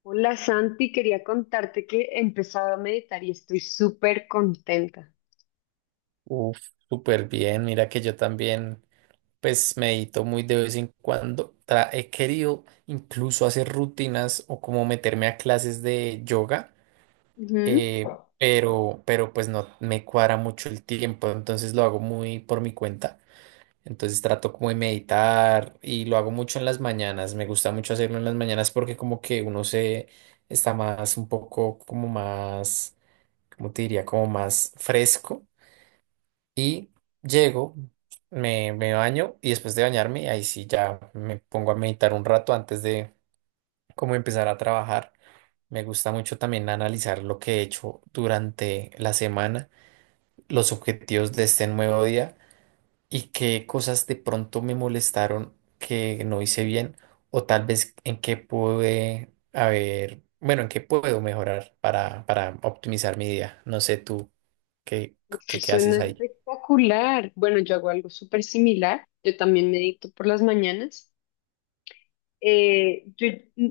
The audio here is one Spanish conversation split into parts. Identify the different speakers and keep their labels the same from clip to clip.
Speaker 1: Hola Santi, quería contarte que he empezado a meditar y estoy súper contenta.
Speaker 2: Uf, súper bien. Mira que yo también, pues medito muy de vez en cuando. He querido incluso hacer rutinas o como meterme a clases de yoga,
Speaker 1: Ujú.
Speaker 2: pero, pues no me cuadra mucho el tiempo, entonces lo hago muy por mi cuenta. Entonces trato como de meditar y lo hago mucho en las mañanas. Me gusta mucho hacerlo en las mañanas porque como que uno se está más un poco como más, ¿cómo te diría? Como más fresco y llego, me baño y después de bañarme, ahí sí ya me pongo a meditar un rato antes de como empezar a trabajar. Me gusta mucho también analizar lo que he hecho durante la semana, los objetivos de este nuevo día y qué cosas de pronto me molestaron que no hice bien o tal vez en qué pude haber, bueno, en qué puedo mejorar para, optimizar mi día. No sé tú qué,
Speaker 1: Esto
Speaker 2: qué
Speaker 1: suena
Speaker 2: haces ahí.
Speaker 1: espectacular. Bueno, yo hago algo súper similar. Yo también medito por las mañanas. Yo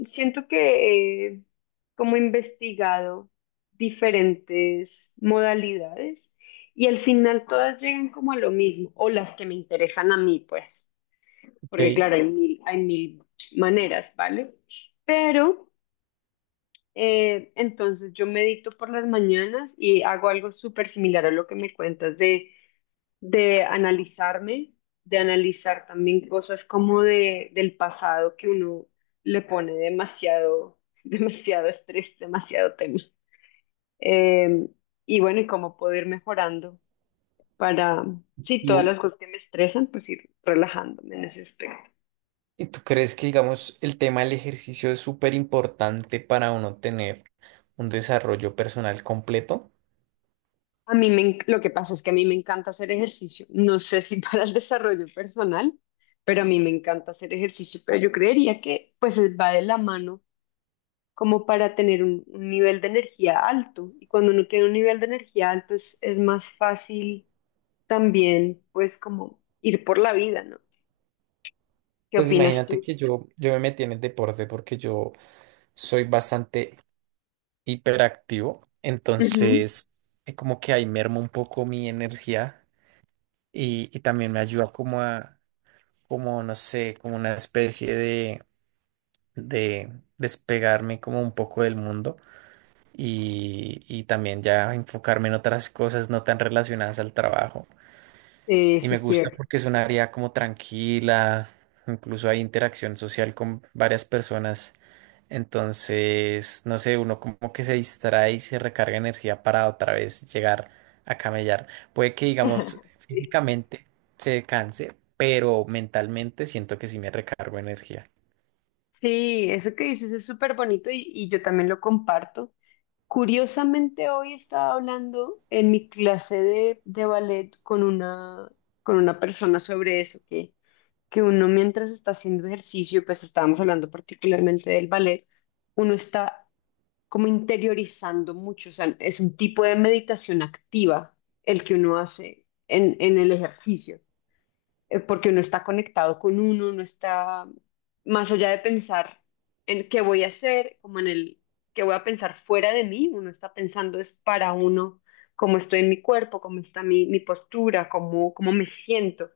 Speaker 1: siento que he como investigado diferentes modalidades y al final todas llegan como a lo mismo, o las que me interesan a mí, pues, porque
Speaker 2: Ok.
Speaker 1: claro, hay mil maneras, ¿vale? Pero. Entonces yo medito por las mañanas y hago algo súper similar a lo que me cuentas de, analizarme, de analizar también cosas como del pasado que uno le pone demasiado, demasiado estrés, demasiado tema. Eh, y bueno, y cómo puedo ir mejorando para, sí, todas
Speaker 2: ¿Tú,
Speaker 1: las cosas que me estresan, pues ir relajándome en ese aspecto.
Speaker 2: ¿Y tú crees que, digamos, el tema del ejercicio es súper importante para uno tener un desarrollo personal completo?
Speaker 1: A mí me, en- Lo que pasa es que a mí me encanta hacer ejercicio. No sé si para el desarrollo personal, pero a mí me encanta hacer ejercicio. Pero yo creería que pues va de la mano como para tener un, nivel de energía alto. Y cuando uno tiene un nivel de energía alto es más fácil también pues como ir por la vida, ¿no? ¿Qué
Speaker 2: Pues
Speaker 1: opinas
Speaker 2: imagínate
Speaker 1: tú?
Speaker 2: que yo me metí en el deporte porque yo soy bastante hiperactivo,
Speaker 1: Ujú.
Speaker 2: entonces como que ahí mermo un poco mi energía y, también me ayuda como a, como no sé, como una especie de, despegarme como un poco del mundo. Y, también ya enfocarme en otras cosas no tan relacionadas al trabajo.
Speaker 1: Sí,
Speaker 2: Y
Speaker 1: eso
Speaker 2: me
Speaker 1: es
Speaker 2: gusta
Speaker 1: cierto.
Speaker 2: porque es un área como tranquila, incluso hay interacción social con varias personas. Entonces, no sé, uno como que se distrae y se recarga energía para otra vez llegar a camellar. Puede que, digamos, físicamente se canse, pero mentalmente siento que sí me recargo energía.
Speaker 1: Sí, eso que dices es súper bonito y yo también lo comparto. Curiosamente, hoy estaba hablando en mi clase de, ballet con una persona sobre eso, que uno mientras está haciendo ejercicio, pues estábamos hablando particularmente del ballet, uno está como interiorizando mucho, o sea, es un tipo de meditación activa el que uno hace en, el ejercicio porque uno está conectado con uno está más allá de pensar en qué voy a hacer, como en el qué voy a pensar fuera de mí, uno está pensando es para uno, cómo estoy en mi cuerpo, cómo está mi, postura, cómo me siento.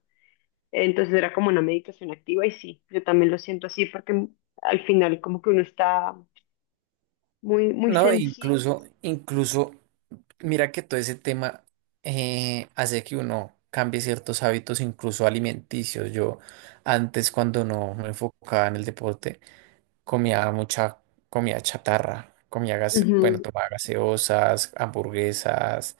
Speaker 1: Entonces era como una meditación activa y sí, yo también lo siento así porque al final como que uno está muy, muy
Speaker 2: No,
Speaker 1: sensible.
Speaker 2: incluso, mira que todo ese tema hace que uno cambie ciertos hábitos, incluso alimenticios. Yo antes, cuando no me enfocaba en el deporte, comía mucha comida chatarra, bueno,
Speaker 1: Ujú.
Speaker 2: tomaba gaseosas, hamburguesas,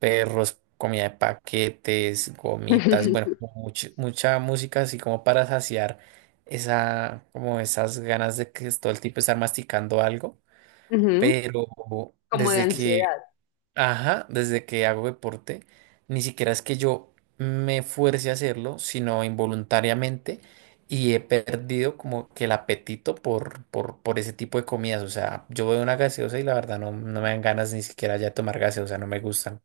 Speaker 2: perros, comida de paquetes, gomitas, bueno, como mucha música así como para saciar esa, como esas ganas de que todo el tiempo estar masticando algo.
Speaker 1: Ujú.
Speaker 2: Pero
Speaker 1: Como de
Speaker 2: desde que,
Speaker 1: ansiedad.
Speaker 2: ajá, desde que hago deporte, ni siquiera es que yo me fuerce a hacerlo, sino involuntariamente y he perdido como que el apetito por, por ese tipo de comidas. O sea, yo veo una gaseosa y la verdad no, no me dan ganas ni siquiera ya de tomar gaseosa, no me gustan.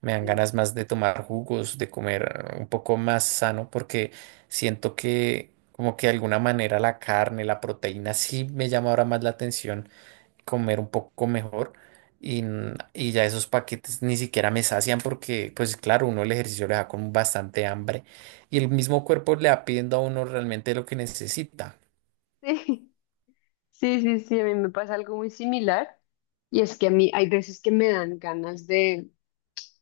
Speaker 2: Me dan
Speaker 1: Sí.
Speaker 2: ganas más de tomar jugos, de comer un poco más sano, porque siento que como que de alguna manera la carne, la proteína sí me llama ahora más la atención comer un poco mejor y, y ya esos paquetes ni siquiera me sacian porque, pues claro, uno el ejercicio le da con bastante hambre y el mismo cuerpo le va pidiendo a uno realmente lo que necesita.
Speaker 1: Sí. Sí, sí, sí, a mí me pasa algo muy similar y es que a mí hay veces que me dan ganas de,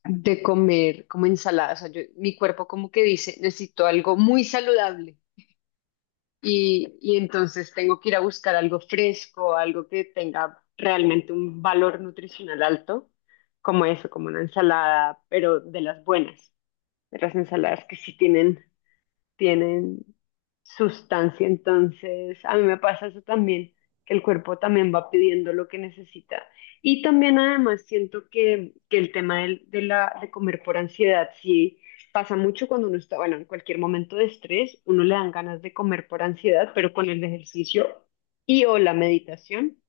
Speaker 1: de comer como ensalada, o sea, mi cuerpo como que dice, necesito algo muy saludable y entonces tengo que ir a buscar algo fresco, algo que tenga realmente un valor nutricional alto, como eso, como una ensalada, pero de las buenas, de las ensaladas que sí tienen sustancia. Entonces, a mí me pasa eso también, que el cuerpo también va pidiendo lo que necesita. Y también además siento que el tema de comer por ansiedad, sí pasa mucho cuando uno está, bueno, en cualquier momento de estrés, uno le dan ganas de comer por ansiedad, pero con el ejercicio o la meditación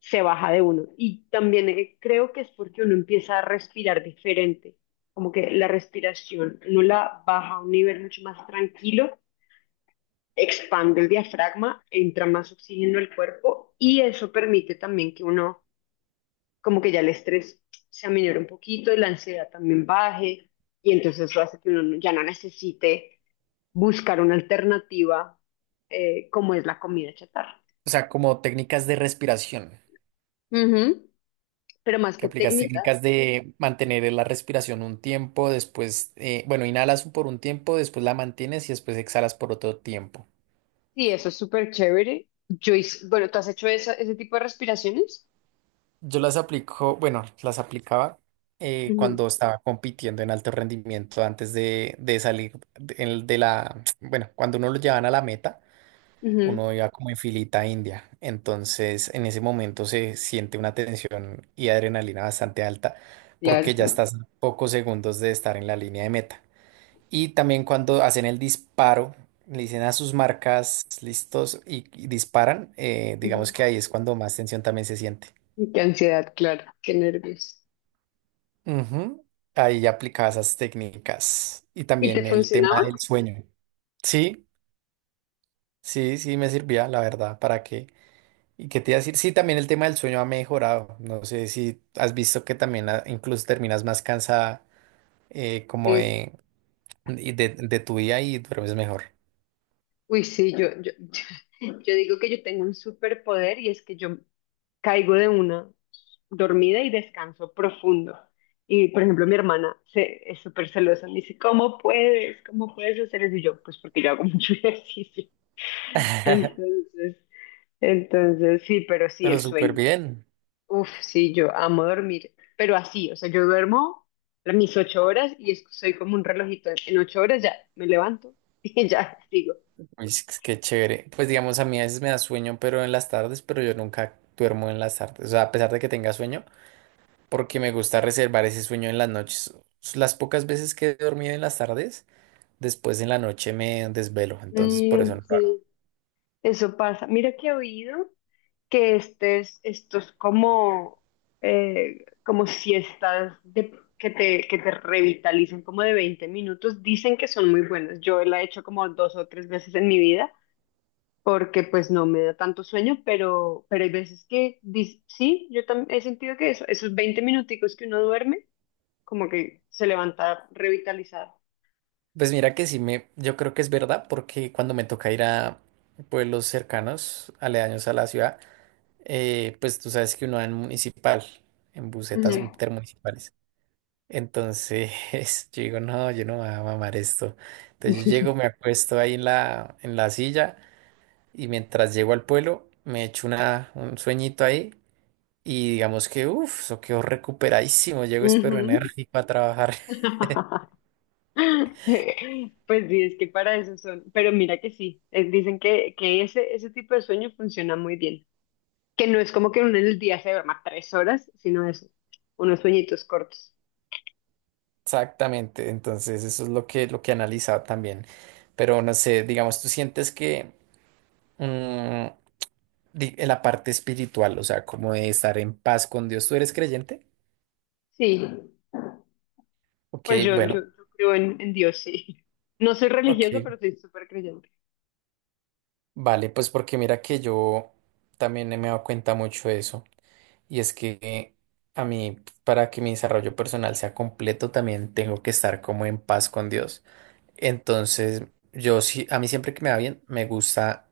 Speaker 1: se baja de uno. Y también creo que es porque uno empieza a respirar diferente como que la respiración, uno la baja a un nivel mucho más tranquilo expande el diafragma, entra más oxígeno al cuerpo y eso permite también que uno, como que ya el estrés se aminore un poquito y la ansiedad también baje y entonces eso hace que uno ya no necesite buscar una alternativa como es la comida chatarra.
Speaker 2: O sea, como técnicas de respiración,
Speaker 1: Ujú. Pero más
Speaker 2: que
Speaker 1: que
Speaker 2: aplicas
Speaker 1: técnica,
Speaker 2: técnicas de mantener la respiración un tiempo, después, bueno, inhalas por un tiempo, después la mantienes y después exhalas por otro tiempo.
Speaker 1: sí, eso es súper chévere. Bueno, ¿tú has hecho ese tipo de respiraciones?
Speaker 2: Yo las aplico, bueno, las aplicaba
Speaker 1: Ujú.
Speaker 2: cuando estaba compitiendo en alto rendimiento antes de, salir de, bueno, cuando uno lo llevan a la meta,
Speaker 1: Ujú.
Speaker 2: uno iba como en filita india. Entonces, en ese momento se siente una tensión y adrenalina bastante alta porque ya
Speaker 1: Claro.
Speaker 2: estás a pocos segundos de estar en la línea de meta. Y también cuando hacen el disparo, le dicen a sus marcas listos y, disparan,
Speaker 1: Ujú.
Speaker 2: digamos que ahí es cuando más tensión también se siente.
Speaker 1: Qué ansiedad, claro. Qué nervios.
Speaker 2: Ujú. Ahí aplicaba esas técnicas y
Speaker 1: ¿Y te
Speaker 2: también el tema
Speaker 1: funcionaban?
Speaker 2: del sueño. Sí, sí, sí me servía, la verdad, ¿para qué? ¿Y qué te iba a decir? Sí, también el tema del sueño ha mejorado. No sé si has visto que también ah, incluso terminas más cansada como
Speaker 1: Sí.
Speaker 2: de, y de, tu día y duermes mejor.
Speaker 1: Uy, sí, yo digo que yo tengo un superpoder y es que yo caigo de una dormida y descanso profundo. Y, por ejemplo, mi hermana es súper celosa. Me dice, ¿cómo puedes? ¿Cómo puedes hacer eso? Y yo, pues porque yo hago mucho ejercicio. Entonces, entonces sí, pero sí, el
Speaker 2: Pero súper
Speaker 1: sueño.
Speaker 2: bien.
Speaker 1: Uf, sí, yo amo dormir. Pero así, o sea, yo duermo mis 8 horas y soy como un relojito. En 8 horas ya me levanto y ya sigo.
Speaker 2: Uy, es que qué chévere. Pues digamos, a mí a veces me da sueño, pero en las tardes, pero yo nunca duermo en las tardes. O sea, a pesar de que tenga sueño, porque me gusta reservar ese sueño en las noches. Las pocas veces que he dormido en las tardes, después en la noche me desvelo, entonces por eso
Speaker 1: Mm,
Speaker 2: no lo hago.
Speaker 1: sí. Eso pasa. Mira que he oído que estos como, como siestas que te revitalizan como de 20 minutos, dicen que son muy buenas. Yo la he hecho como 2 o 3 veces en mi vida porque pues no me da tanto sueño, pero hay veces que sí, he sentido que eso, esos 20 minuticos que uno duerme, como que se levanta revitalizado.
Speaker 2: Pues mira que sí me, yo creo que es verdad, porque cuando me toca ir a pueblos cercanos, aledaños a la ciudad, pues tú sabes que uno va en municipal, en busetas
Speaker 1: Ujú.
Speaker 2: intermunicipales. Entonces yo digo, no, yo no me voy a mamar esto. Entonces yo llego, me acuesto ahí en la silla y mientras llego al pueblo, me echo un sueñito ahí. Y digamos que, uff, eso quedó recuperadísimo, llego espero
Speaker 1: Ujú.
Speaker 2: enérgico a trabajar.
Speaker 1: Pues sí, es que para eso son. Pero mira que sí, dicen que, ese tipo de sueño funciona muy bien. Que no es como que uno en el día se duerma 3 horas, sino eso, unos sueñitos cortos.
Speaker 2: Exactamente, entonces eso es lo que he analizado también. Pero no sé, digamos, tú sientes que mm, en la parte espiritual, o sea, como de estar en paz con Dios, ¿tú eres creyente?
Speaker 1: Sí,
Speaker 2: Ok,
Speaker 1: pues yo,
Speaker 2: bueno,
Speaker 1: yo, yo creo en Dios, sí. No soy
Speaker 2: ok,
Speaker 1: religiosa, pero soy súper creyente.
Speaker 2: vale, pues porque mira que yo también me he dado cuenta mucho de eso. Y es que a mí, para que mi desarrollo personal sea completo, también tengo que estar como en paz con Dios. Entonces, yo sí, a mí siempre que me va bien, me gusta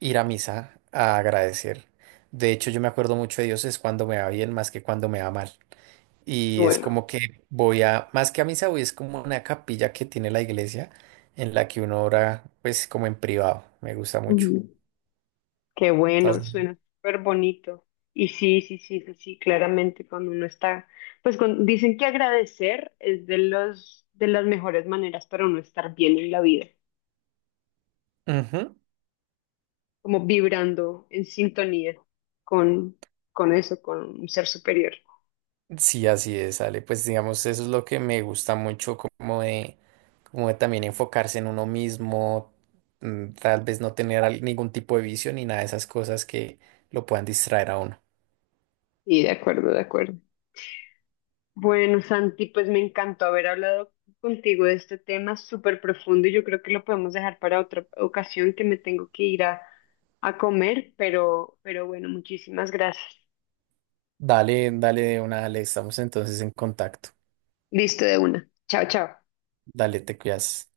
Speaker 2: ir a misa a agradecer. De hecho, yo me acuerdo mucho de Dios es cuando me va bien más que cuando me va mal. Y es
Speaker 1: Bueno.
Speaker 2: como que voy a, más que a misa, voy, es como una capilla que tiene la iglesia en la que uno ora, pues como en privado. Me gusta mucho.
Speaker 1: Qué bueno,
Speaker 2: Entonces,
Speaker 1: suena súper bonito. Y sí, sí, sí, sí, sí, claramente cuando uno está, pues dicen que agradecer es de las mejores maneras para uno estar bien en la vida,
Speaker 2: ujú,
Speaker 1: como vibrando en sintonía con, con eso, con un ser superior.
Speaker 2: sí, así es, Ale. Pues digamos, eso es lo que me gusta mucho como de, como de también enfocarse en uno mismo, mm, tal vez no tener ningún tipo de vicio ni nada de esas cosas que lo puedan distraer a uno.
Speaker 1: Y de acuerdo, de acuerdo. Bueno, Santi, pues me encantó haber hablado contigo de este tema súper profundo y yo creo que lo podemos dejar para otra ocasión que me tengo que ir a, comer, pero bueno, muchísimas gracias.
Speaker 2: Dale, dale de una, dale, estamos entonces en contacto.
Speaker 1: Listo de una. Chao, chao.
Speaker 2: Dale, te cuidas.